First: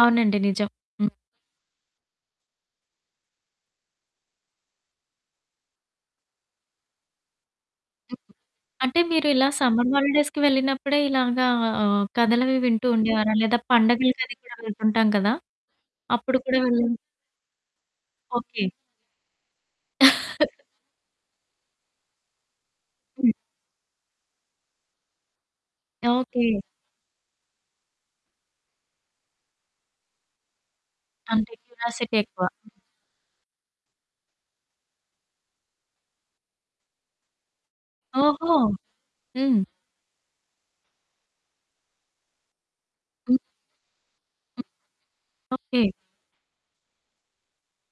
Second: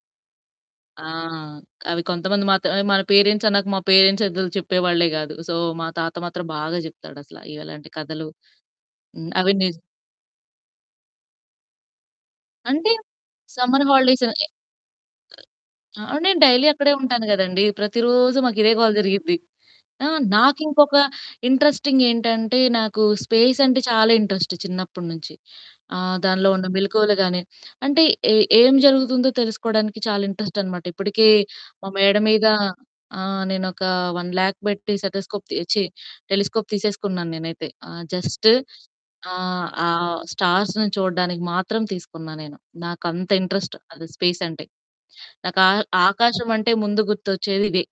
అవునండి. నిజం. ఆ! హ్మ్. అవి కొంతమంది మాత్రమే మన పేరెంట్స్ అన్నాక మా పేరెంట్స్ అసలు చెప్పే వాళ్ళే గాదు. సో, మా తాత మాత్రం బాగా జెప్తాడసల ఇగ ఇలాంటి హ్మ్. కథలు అంటే మీరు హ్మ్. ఇలా అవి నిజ్ సమ్మర్ హాలిడేస్‌కి వెళ్ళినప్పుడే ఇలాగా ఆహ్, కథలవి వింటూ అంటే ఉండేవారా? లేదా సమ్మర్ హాలిడేస్ పండగలకది ఎ కూడా వెళ్తుంటాం కదా! ఆ! అప్పుడు నేను కూడా డైలీ వెళ్ళి అక్కడే ఉంటాను గదండీ! ప్రతిరోజు మాకు ఓకే. ఇదే గోల జరిగుద్ది. ఆహ్, నాకింకొక ఇంట్రెస్టింగ్ ఏంటంటే, నాకు హ్మ్. స్పేస్ అంటే చాలా ఇంట్రెస్టు చిన్నప్పటి నుంచి. ఆహ్, దానిలో ఓకే. ఉన్న మెలుకువలు గాని, అంటే ఏ ఏం జరుగుతుందో తెలుసుకోవడానికి చాలా ఇంట్రెస్ట్ అనమాట. ఇప్పటికే అంటే మా మేడ క్యూరియాసిటీ మీద ఎక్కువ. ఆహ్, నేనొక 1,00,000 పెట్టి సెతస్కోప్ ఛీ టెలిస్కోప్ తీసేసుకున్నాను నేనైతే. ఆహ్, జస్టు ఓహో! హ్మ్. ఆహ్, ఆహ్, స్టార్స్‌ని చూడడానికి మాత్రం తీసుకున్నా నేను. నాకంత హ్మ్. ఇంట్రెస్ట్ అది స్పేసంటే. హ్మ్. నాకు ఆ ఓకే. ఆకాశమంటే ముందు గుర్తొచ్చేది ఇదే.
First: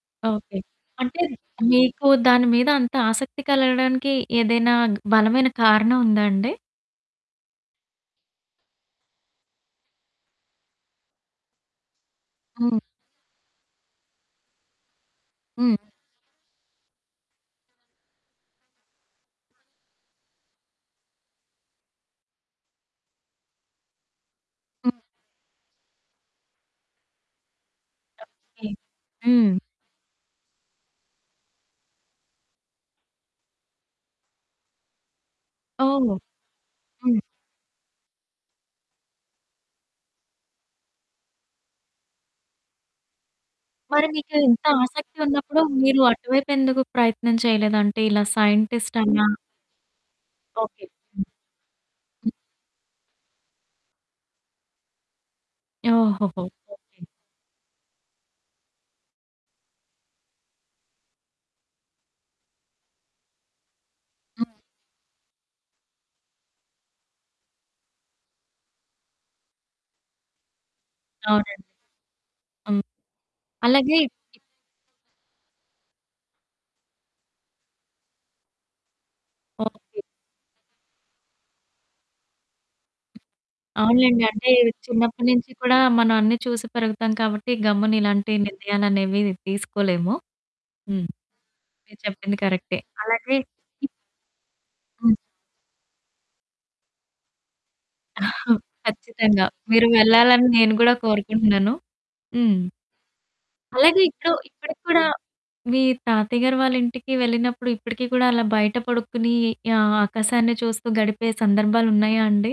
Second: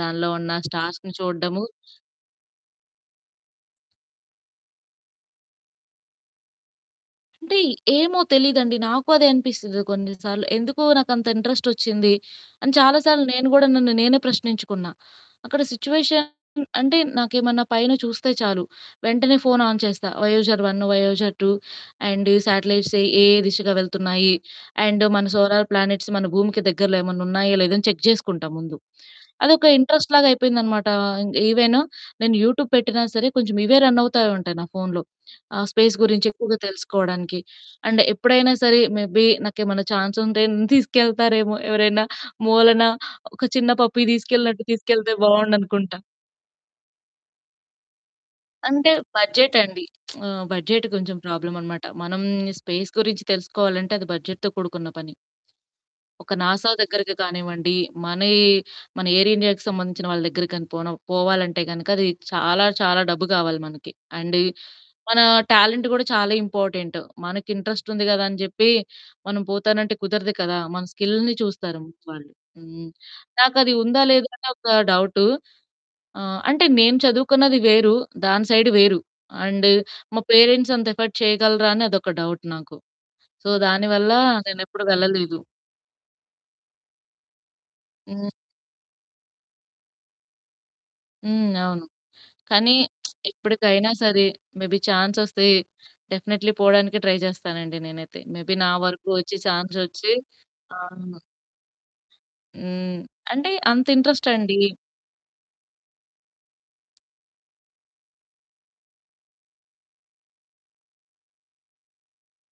దానిలో ఉన్న ఓకే. స్టార్స్‌ని అంటే చూడ్దము మీకు దాని మీద అంత ఆసక్తి కలగడానికి ఏదైనా బలమైన కారణం ఉందా అండి? అంటే ఏమో తెలీదండి. నాకు అదే అనిపిస్తుంది కొన్ని సార్లు. ఎందుకో నాకంత ఇంట్రెస్టొచ్చింది, అని హ్మ్. చాలా సార్లు నేను గూడా నన్ను నేనే ప్రశ్నించుకున్నా. అక్కడ హ్మ్. సిట్యుయేషన్ అంటే నాకేమన్నా పైన చూస్తే చాలు వెంటనే ఫోను ఆన్ చేస్తా. వయొజర్ వన్ను, వయొజర్ 2 అండ్ ఈ సేటెలైట్స్ ఏ ఏ దిశగా వెళ్తున్నాయి, హ్మ్. అండ్ మన సోలార్ ప్లానెట్స్ మన భూమికి దగ్గరలో ఏమన్నా ఉన్నాయా? లేదా? అని చెక్ జేసుకుంటా ఓకే. ముందు. హ్మ్. అదొక ఇంట్రెస్ట్‌లాగా అయిపోయిందనమాట. ఈవెన్ నేను యూట్యూబ్ పెట్టినా సరే కొంచెం ఇవే రన్ అవుతా ఉంటాయి నా ఫోనులో. ఆహ్, స్పేస్ ఓహ్! గురించి ఎక్కువగా హ్మ్. తెలుసుకోవడానికి అండ్ ఎప్పుడైనా సరే మే బీ నాకేమన్నా ఛాన్సుంటే నన్ను తీసుకెళ్తారేమో! ఎవరైనా మూలన ఒక చిన్న పప్పీ మరి మీకు దీసుకెళ్ళినట్టు ఇంత తీసుకెళ్తే ఆసక్తి ఉన్నప్పుడు బావుండనుకుంటా. మీరు అటువైపు ఎందుకు ప్రయత్నం చేయలేదు? అంటే ఇలా అంటే సైంటిస్టన్నా బడ్జెట్ అండి. ఓకే. బడ్జెట్ కొంచెం హ్మ్. ప్రాబ్లమనమాట. మనం హ్మ్. స్పేస్ గురించి తెలుసుకోవాలంటే అది బడ్జెట్‌తో కూడుకున్న పని. ఒక ఓహోహో! ఓకే. నాసా దగ్గరకి కానివ్వండి మనయి, మన ఎయిర్ ఇండియాకి సంబంధించిన వాళ్ళ దగ్గరకి గాని పోనవ్ పోవాలంటే గనక అది చాలా, చాలా డబ్బు గావాలి మనకి. అండ్ హ్మ్. మన టాలెంట్ గూడా చాలా ఇంపార్టెంటు మనకి. ఇంట్రెస్ట్ ఉంది గదా అని జెప్పి, మనం పోతానంటే కుదరదు కదా! మన స్కిల్‌ని అవునండి. చూస్తారు ముందు వాళ్ళు. హ్మ్. హ్మ్. నాకది అలాగే ఉందా? లేదా? అని ఒక డౌటు. ఆహ్, అంటే నేను చదువుకున్నది వేరు దాని సైడు వేరు అండ్ ఓకే. మా పేరెంట్స్ అంత ఎఫర్ట్ చేయగలరా? అని అదొక డౌట్ నాకు. సో దానివల్ల అవునులెండి. అంటే నేనెప్పుడు చిన్నప్పడి వెళ్ళలేదు. నుంచి కూడా మనం అన్నీ చూసి పెరుగుతాం కాబట్టి, గమ్మున హ్మ్. ఇలాంటి నిర్ణయాలనేవి తీసుకోలేము. హ్మ్. హ్మ్. అవును. మీరు చెప్పింది కానీ కరెక్టే. అలాగే హ్మ్. ఎప్పడికైనా సరే మేబీ హ్మ్. ఛాన్సొస్తే డెఫినెట్లీ పోవడానికి ట్రై జేస్తానండి నేనైతే. మే బీ నా వరకు ఒచ్చి ఖచ్చితంగా. మీరు ఛాన్సొచ్చి వెళ్ళాలని నేను గూడా అవును. కోరుకుంటున్నాను. హ్మ్. హ్మ్. అంటే అంత అలాగే ఇప్పుడు ఇంట్రెస్టండి. ఇప్పుడికి కూడా మీ తాతయ్య గారు వాళ్ళింటికి వెళ్ళినప్పుడు ఇప్పుడికి కూడా అలా బయట పడుకుని ఆహ్, ఆకాశాన్ని చూస్తూ గడిపే సందర్భాలున్నాయా అండి?